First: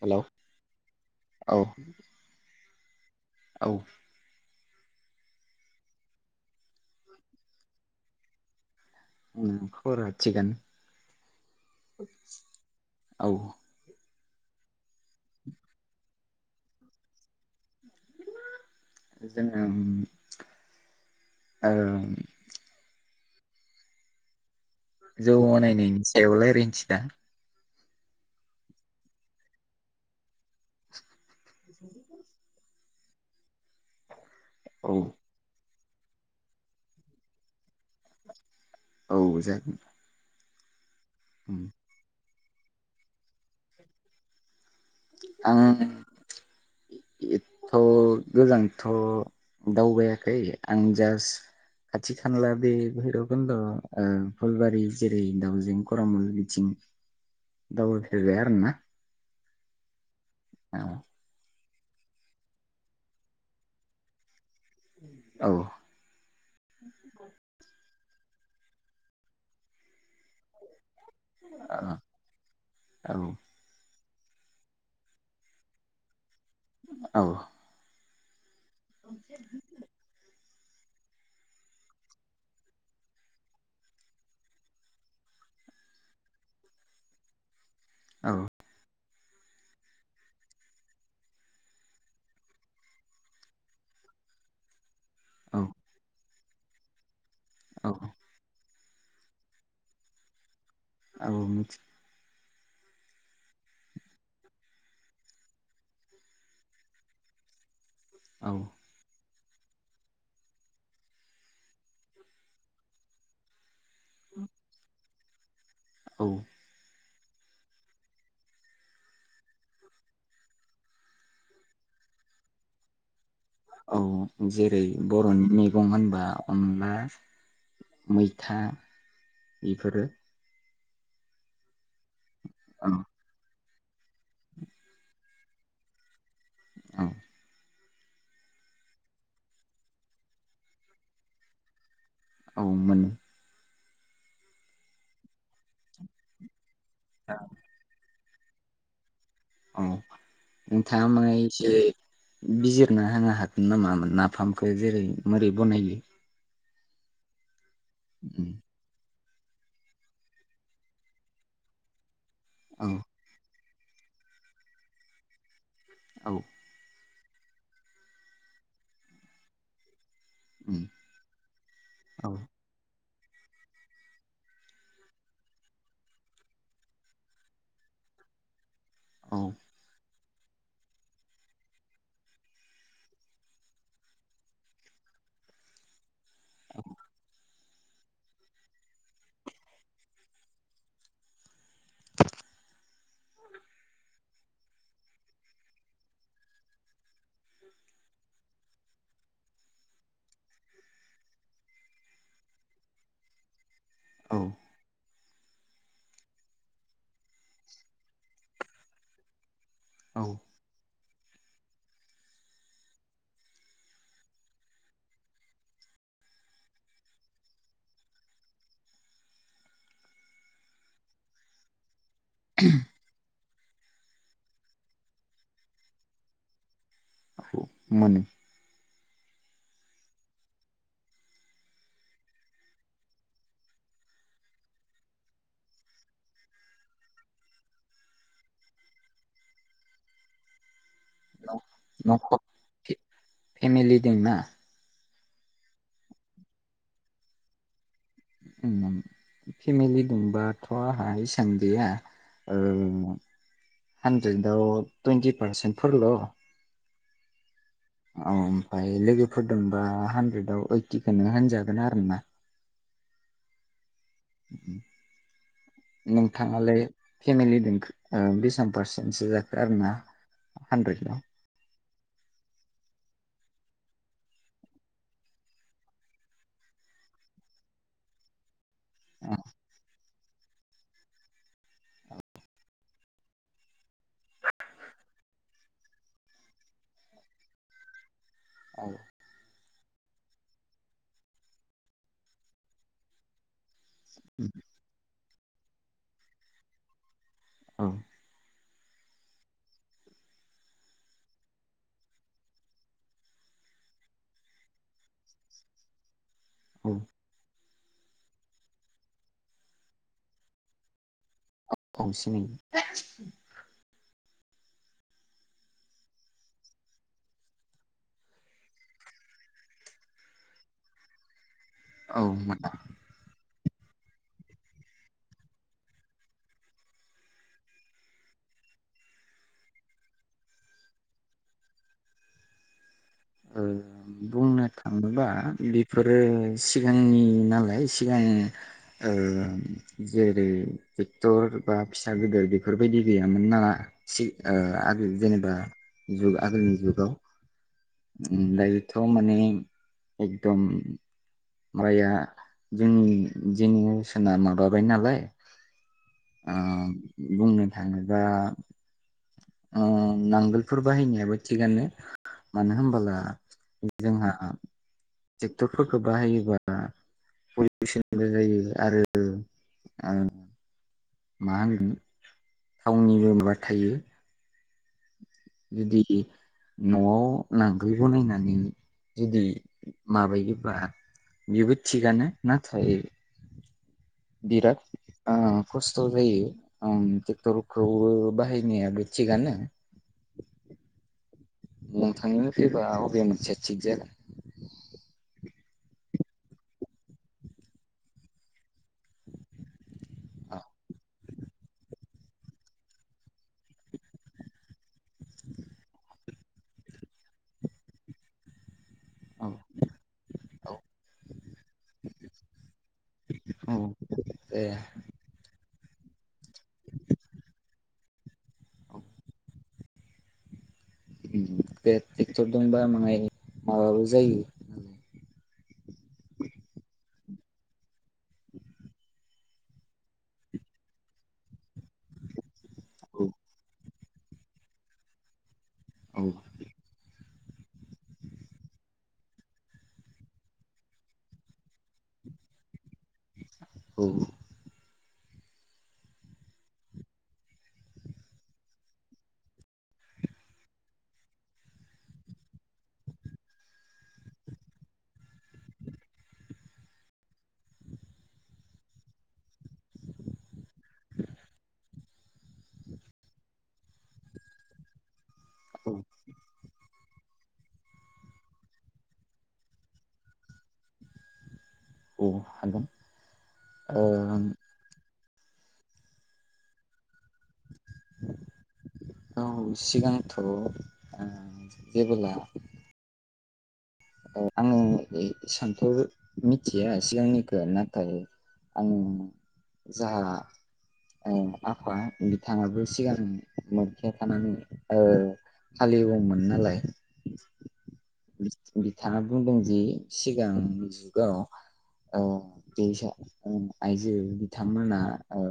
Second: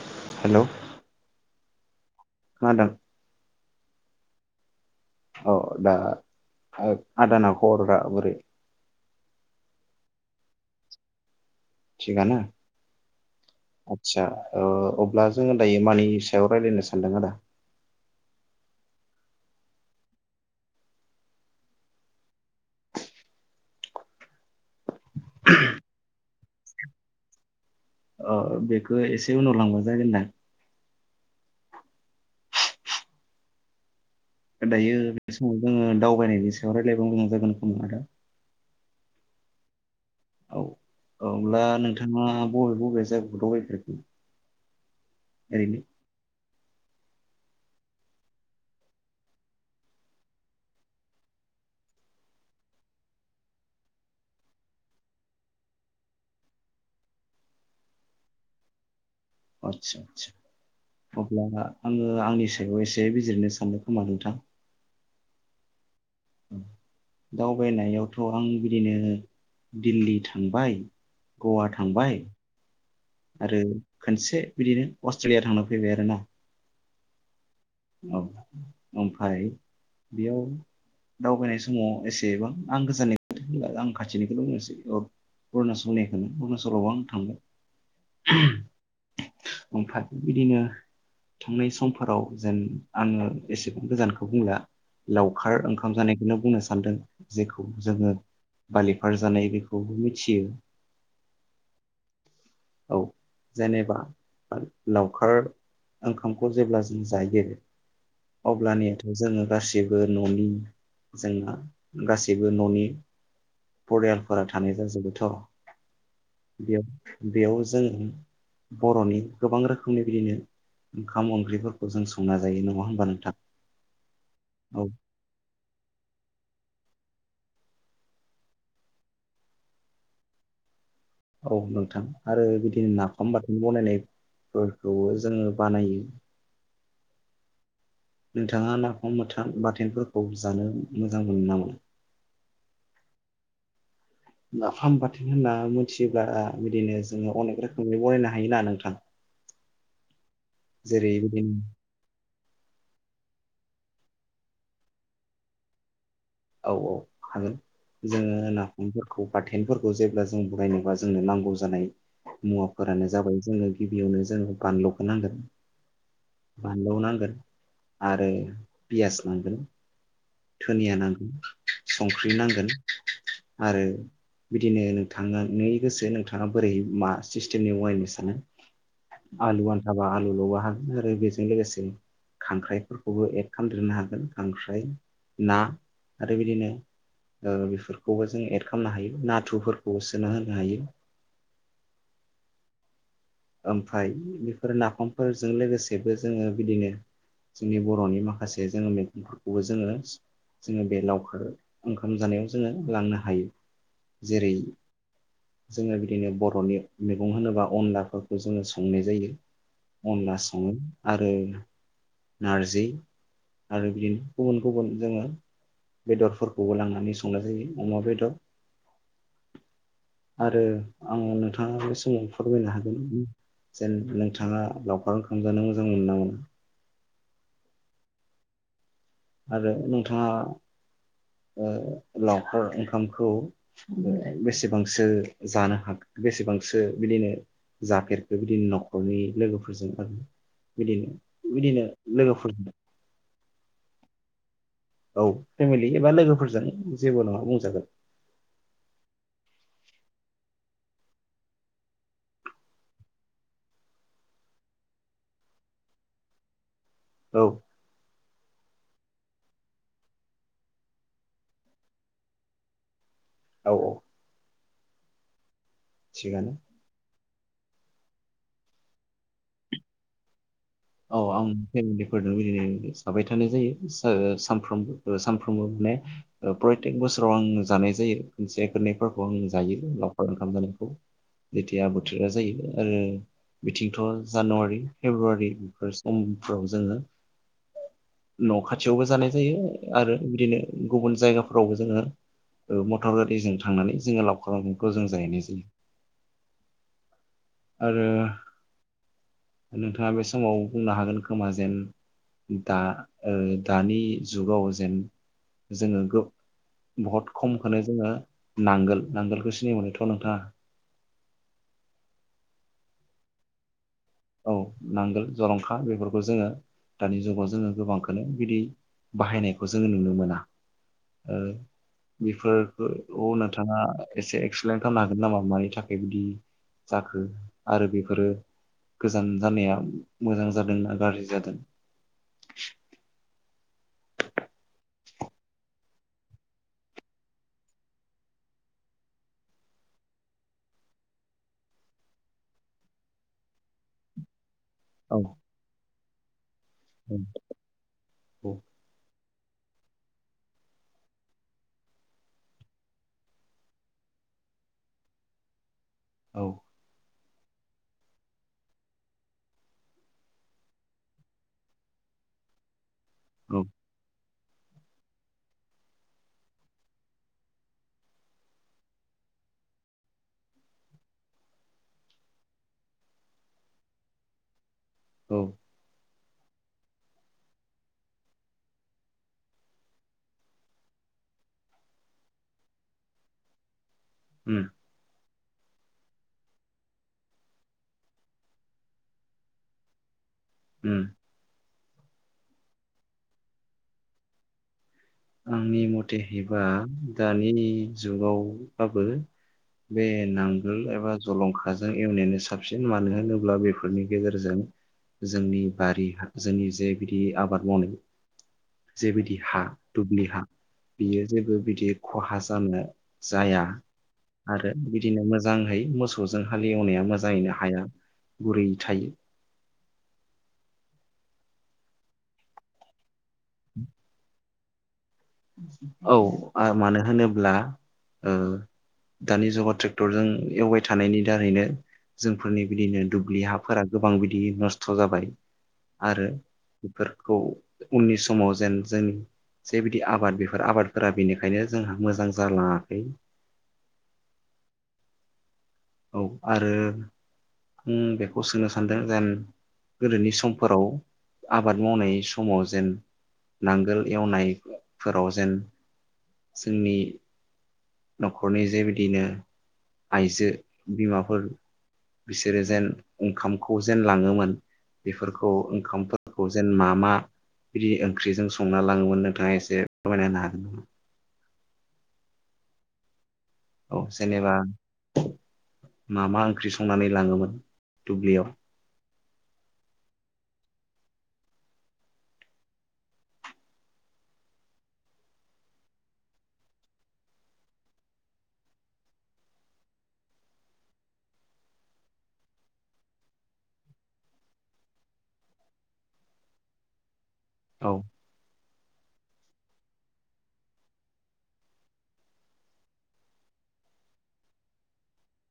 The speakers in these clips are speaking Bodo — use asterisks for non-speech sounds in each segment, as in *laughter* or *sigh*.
हेलौ औ खोनादों औ औ दा आद दाना खबफोरा बोरै? उम खबरा थिगानो थिगानो *inaudible* औ आदसा ओ अब्ला जोङो दायो मानि सायाव रायलायनो सानदों आदा? जोङो उम ओ जौ बानायनायनि एव रायलायनिसै ना अ बेखौ एसे उनाव लांबा जागोना *inaudible* औ दायो *unintelligible* जोङो दावबायनायनि सायाव रायलायबा मोजां जागोन खोमा आदा औ जागोन औ अब्ला नोंथाङा बबे बबे जागायाव दावबायफेरखो ओरैनो आं एथ गोजानथ दावबायाखै आं जास खाथि खानला बे भैरखन्द ओ फुलबारि जेरै दावजें करामुल बिथिं दावबायफेरबाय आरोना आतसा औ अब्लाना आङो आंनि सायाव एसे बिजिरनो सानदों खोमा नोंथां? औ दावबायनायाव थ आं बिदिनो दिल्ली थांबाय गवा थांबाय औ आरो खोनसे बिदिनो अस्ट्रेलिया थांना फैबाय आरोना औ औ ओमफाय बेयाव दावबायनाय समाव एसेबां आं गोजाननि *unintelligible* आं खाथिनिखौल बुंनोसै ओ उरणासलनिखौनो उरणसलावबो आं थांबाय। *unintelligible* ओमफाय बिदिनो थांनाय समफोराव जेन आङो एसेबां गोजानखो बुंला लावखार औ ओंखाम जानाय नो बुंनो सानदों जेखौ औ जोङो बालिफार जानाय बेखौबो मिथियो आव मिथि औ जेनेबा लावखार ओंखामखौ जेब्ला ज जायो औ अब्लानियाथ जोङो गासैबो ननि जोंना गासैबो ननि परियालफोरा थानाय जाजोबो अ औ बियाव बेयाव जों बरनि गोबां रोखोमनि बिदिनो ओंखाम ओंख्रिफोरखौ जों संना जायो नङा होमबा नोंथां औ जेरै औ बरनि मैगं होनबा अनला मैथा बेफोरो औ नोंथां आरो औ बिदिनो नाफाम बाथ बनायनायफोरखौबो जोङो बानायो औ नोंथाङा नाफाम थाम बाथोनफोरखौ जानो मोजां मोनो नामा औ मोनो नाफाम बाथोन होनना मिथियोब्ला बिदिनो जोङो अनेक रोखोमै बनायना हायोना नोंथां? औ नोंथाङा जेरै माने बिदिनो एसे बिजिरना होनो हागोन नामा? मोन नाफामखौ जेरै मोरै बनायो? औ -औ हागोन। जोंङो नाफामखो बाथेनफोरखौ जेब्ला जों बनायनोबा जोंनो नांगौ जानाय औ मुवाफोरानो जाबाय जोङो गिबियावनो जोङो बानलुखो नांगोन। औ बानलु नांगोन। आरो पियास नांगोन, धुनिया नांगोन, औ संख्रि नांगोन, आरो बिदिनो नोंथाङानि नो गोसो नोंथाङा बोरै मा सिस्टेमनि बनायनो सानो। औ आलु आन्थाबा आलु लबा हागोन आरो बेजों लोगोसे खांख्राइफोरखौबो एड खामदेरनो हागोन खांख्राइ ना आरो बिदिनो ओ बेफोरखौबो जों एड खालामनो हायो नाथुरफोरखौ सोना होनो हायो। ओमफ्राय बेफोर नाफामफोरजों लोगोसेबो जोङो बिदिनो जोंनि बर'नि माखासे जोङो मैगंफोरखौबो जोङो -जोङो बे लावखार ओंखाम जानायाव जोङो लांनो हायो। औ जेरै जोङो बिदिनो बर'नि मैगं होनोबा अनलाफोरखौ जोङो संनाय जायो। औ अनला सङो। आरो नारजि आरो बिदिनो गुबुन-गुबुन जोङो बेदरफोरखौबो लांनानै संनाय जायो अमा बेदर आरो आं नोंथाङा बे *unintelligible* फोरमायनो हागोन। जेन नोंथाङा लावखार ओंखाम जानो मोजां मोनो ना मोना? औ मानो। आरो नोंथाङा लावखार ओ ओंखामखौ बेसेबांसो जानो हाखो बेसेबांसो बिदिनो जाफेरखो? बिदिनो नखरनि लोगोफोरजों आरो बिदिनो बिदिनो नखर लोगोफोरजों फेमिलि दोंना? औ फेमिलि एबा लोगोफोरजों जेबो नङा बुंजागोन। फेमिलि दोंबाथ' आंहा इसां गैया ओ हानद्रेदाव टुइन्टि पारसेन्टफोरल औ औ ओमफ्राय लोगोफोरदोंबा हानद्रेदाव ओइटिखौनो होनजागोन आरो ना। औ -औ *inaudible* थिगानो नोंथाङालाय? फेमिलि दोंखो बेसेबां पारसेन्टसो जाखो आरोना? औ हानद्रेदाव आं फेमिलिफोरदों बिदिनो जाबाय थानाय जायो सो, साफ्राम, सानफ्रोमबो माने प्रयथेक बोसोराव आं जानाय जायो मोनसे औ *unintelligible* ओंखाम जानायखौ जेथिया बोथोरा जायो आरो बिथिंथ' जानुवारि फेब्रुवारि बे समफ्राव जोङो न' खाथियावबो जानाय जायो। आरो बिदिनो गुबुन जायगाफोरावबो जोङो मटर गारिजों थांनानै जोङो लाउखार ओंखामखौ जों जाहैनाय जायो। उ *inaudible* औ आरो नोंथाङा बे समाव बुंनो हागोन खोमा जेन दा ओ दानि जुगाव जेन जोङो औ गोबां बहुत खम होनो जोङो नांगोल नांगोलखौ सिनाय मोनोथ नोंथाङा? औ सिनायो। औ नांगोल जरंखा बेफोरखौ जोङो दानि जुगाव जोङो गोबांखौनो बिदि बाहायनायखौ जोङो नुनो मोना ओ औ मोना बेफोरखौनो होनो नोंथाङा एसे एक्सप्लेन खालामनो हागोन नामा मानि थाखाय बिदि जाखो आरो बेफोरो गोजान जानाया मोजां जादोंना गाज्रि जादों? ओ, बुंनो थाङोबा बेफोरो सिगांनि नालाय सिगां ओ, जेरै ट्रेक्टर बा फिसा गिदिर बेफोरबायदि गैयामोन ना सिगां ओ आरो औ जेनेबा जुगार आगोलनि जुगाव औ ओम, दायोथ' माने एकदम माइया जोंनि जेनेरेसना माबाबाय नालाय औ ओ बुंनो थाङोबा ओं नांगोलफोर बाहायनायाबो थिगानो मानो होनबोला औ *unintelligible* जोंहा ट्रेक्टरफोरखो बाहायोबा *unintelligible* जायो आरो आ मा थावनिबो माबा थायो। औ बिदि न'आव नांगोल बनायनानै जुदि माबायोबा बेबो थिगानो नाथाय उम बिराद आ खस्थ जायो ओम ट्रेक्टरखौबो बाहायनायाबो थिगानो उम नोंथांनि मतेबा अबे मोनसेया थिग जागोन? आंनि मथे हैबा दानि जुगावबाबो बे नांगोल एबा जलंखाजों एवनायानो साबसिन मानो होनोब्ला बेफोरनि गेजेरजों जोंनि बारि जोंनि जे बिदि आबाद मावनाय जेबायदि हा दुब्लि हा बियो जेबो बिदि खहा जानो जाया औ दे आरो बिदिनो मोजांङै मोसौजों हाल एवनाया मोजाङैनो हाया गुरै थायो बे टेक्टरदोंबा माङाइ माबाबो जायो औ ओ मानो होनोब्ला ओ दानि जुगाव ट्रेक्टरजों एवबाय थानायनि दारैनो जोंफोरनि बिदिनो दुब्लि हाफोरा गोबां बिदि नस्थ जाबाय औ आरो बेफोर खौ उननि समाव जेन जोंनि जे बिदि आबाद बेफोर आबादफोरा बेनिखायनो जोंहा मोजां जालाङाखै औ औ आरो ओम बेखौ सोंनो सानदों जेन गोदोनि समफोराव आबाद मावनाय समाव जेन नांगोल एवनायफोराव जेन जोंनि नखरनि जे बिदिनो आइजो बिमाफोर बिसोरो जेन ओंखामखौ जेन लाङोमोन बेफोर खौ औ ओंखामफोरखौ जेन मा मा बिदि ओंख्रिजों संना लाङोमोन नोंथाङा एसे फोरमायना होनो हागोन नामा? औ हागोन औ ओ जेनेबा मा मा ओंख्रि संनानै लांङोमोन? औ सिगांथ ओ जेबोला औ आङो ए सान्थौ मिथिया सिगांनिखौ नाथाय आंङो जाहा ओ आफा बिथांङाबो सिगां मोनथिया थानानै हालेवौमोन नालाय औ बिथाङा बुंदों जि सिगांनि जुगाव ओ *unintelligible* आइजो बिथांमोना ओ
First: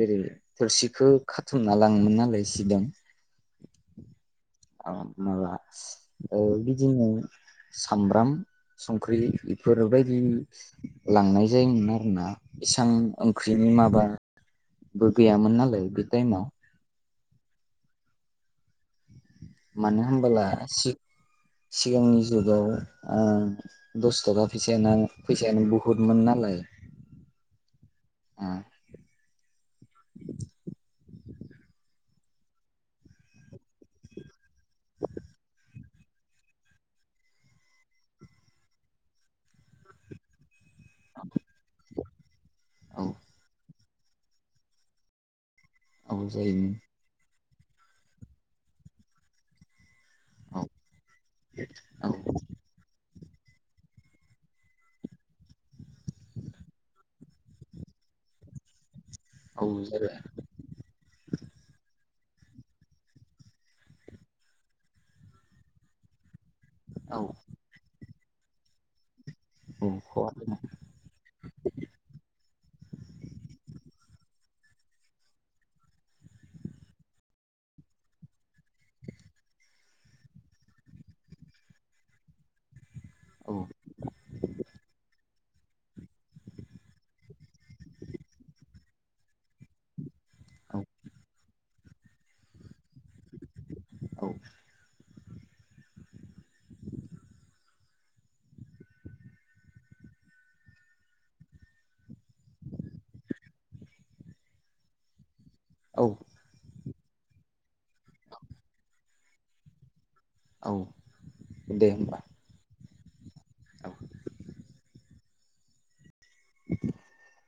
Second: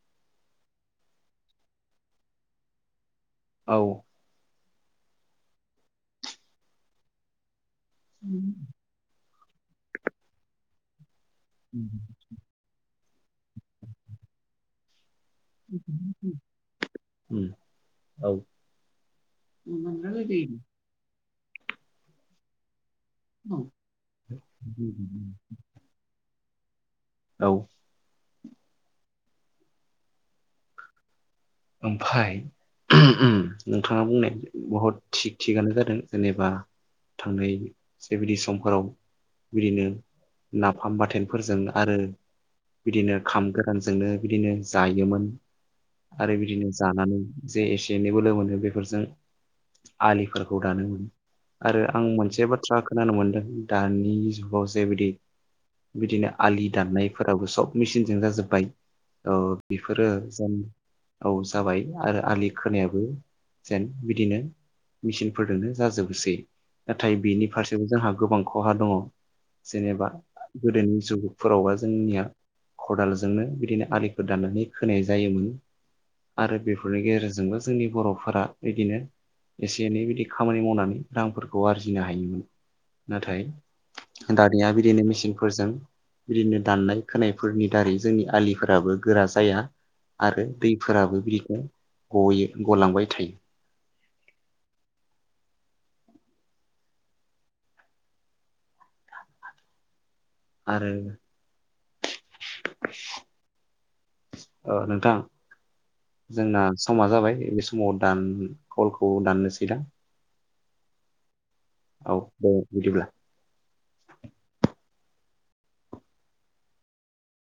जेरै थोरसिखौ खाथुमना लाङोमोन नालाय सिगां औ औ माबा ओ बिदिनो सामब्राम संख्रि इफोरबायदि लांनाय जायोमोन आरोना इसां ओंख्रिनि माबा बो गैयामोन नालाय बे टाइमाव उम औ मानो होनबोला सि सिगांनि जुगाव ओ दस तगा फैसाया फैसायानो बुहुदमोन नालाय औ ओ ओमफाय नोंथाङा बुंनाय बहुद थिग थिगानो जादों जेनेबा थांनाय जेबायदि समफोराव बिदिनो नाफाम बाथोनफोरजों आरो ओ बिदिनो खामगोर गोन जोंनो बिदिनो जायोमोन औ आरो बिदिनो जायोमोन जानानै जे एसे एनै बोलो मोनो बेफोरजों आलिफोरखौ दानो मोनो आरो आं औ मोनसे बाथ्रा खोनानो मोनदों दानि जुगाव जे बिदि बिदिनो आलि दाननायफोराबो सब मेचिनजों जाजोबबाय औ बेफोरो जेन औ जाबाय आरो आलि खोनायाबो जेन बिदिनो मिचिनफोरजोंनो जाजोबोसै नाथाय बेनि फारसेबो जोंहा गोबां खहा दङ जेनेबा औ औ गोदोनि जुगफोरावबा जोंनिया खदालजोंनो बिदिनो आलिफोर दाननानै खोनाय जायोमोन आरो बेफोरनि गेजेरजोंबो जोंनि बर'फोरा बिदिनो एसे एनै बिदि खामानि मावनानै रांफोरखौ आरजिनो हायोमोन नाथाय औ दानिया बिदिनो मेचिन फोरजों बिदिनो दाननाय खोनायफोरनि दारै जोंनि आलिफोराबो गोरा जाया आरो औ दैफोराबो बिदिनो गयो गलांबाय थायो। *inaudible* आरो ओ नोंथां औ जोंना समा जाबाय बे समाव दान कलखौ दाननोसै दां। औ दे होमबा औ दे बिदिब्ला। औ *unintelligible*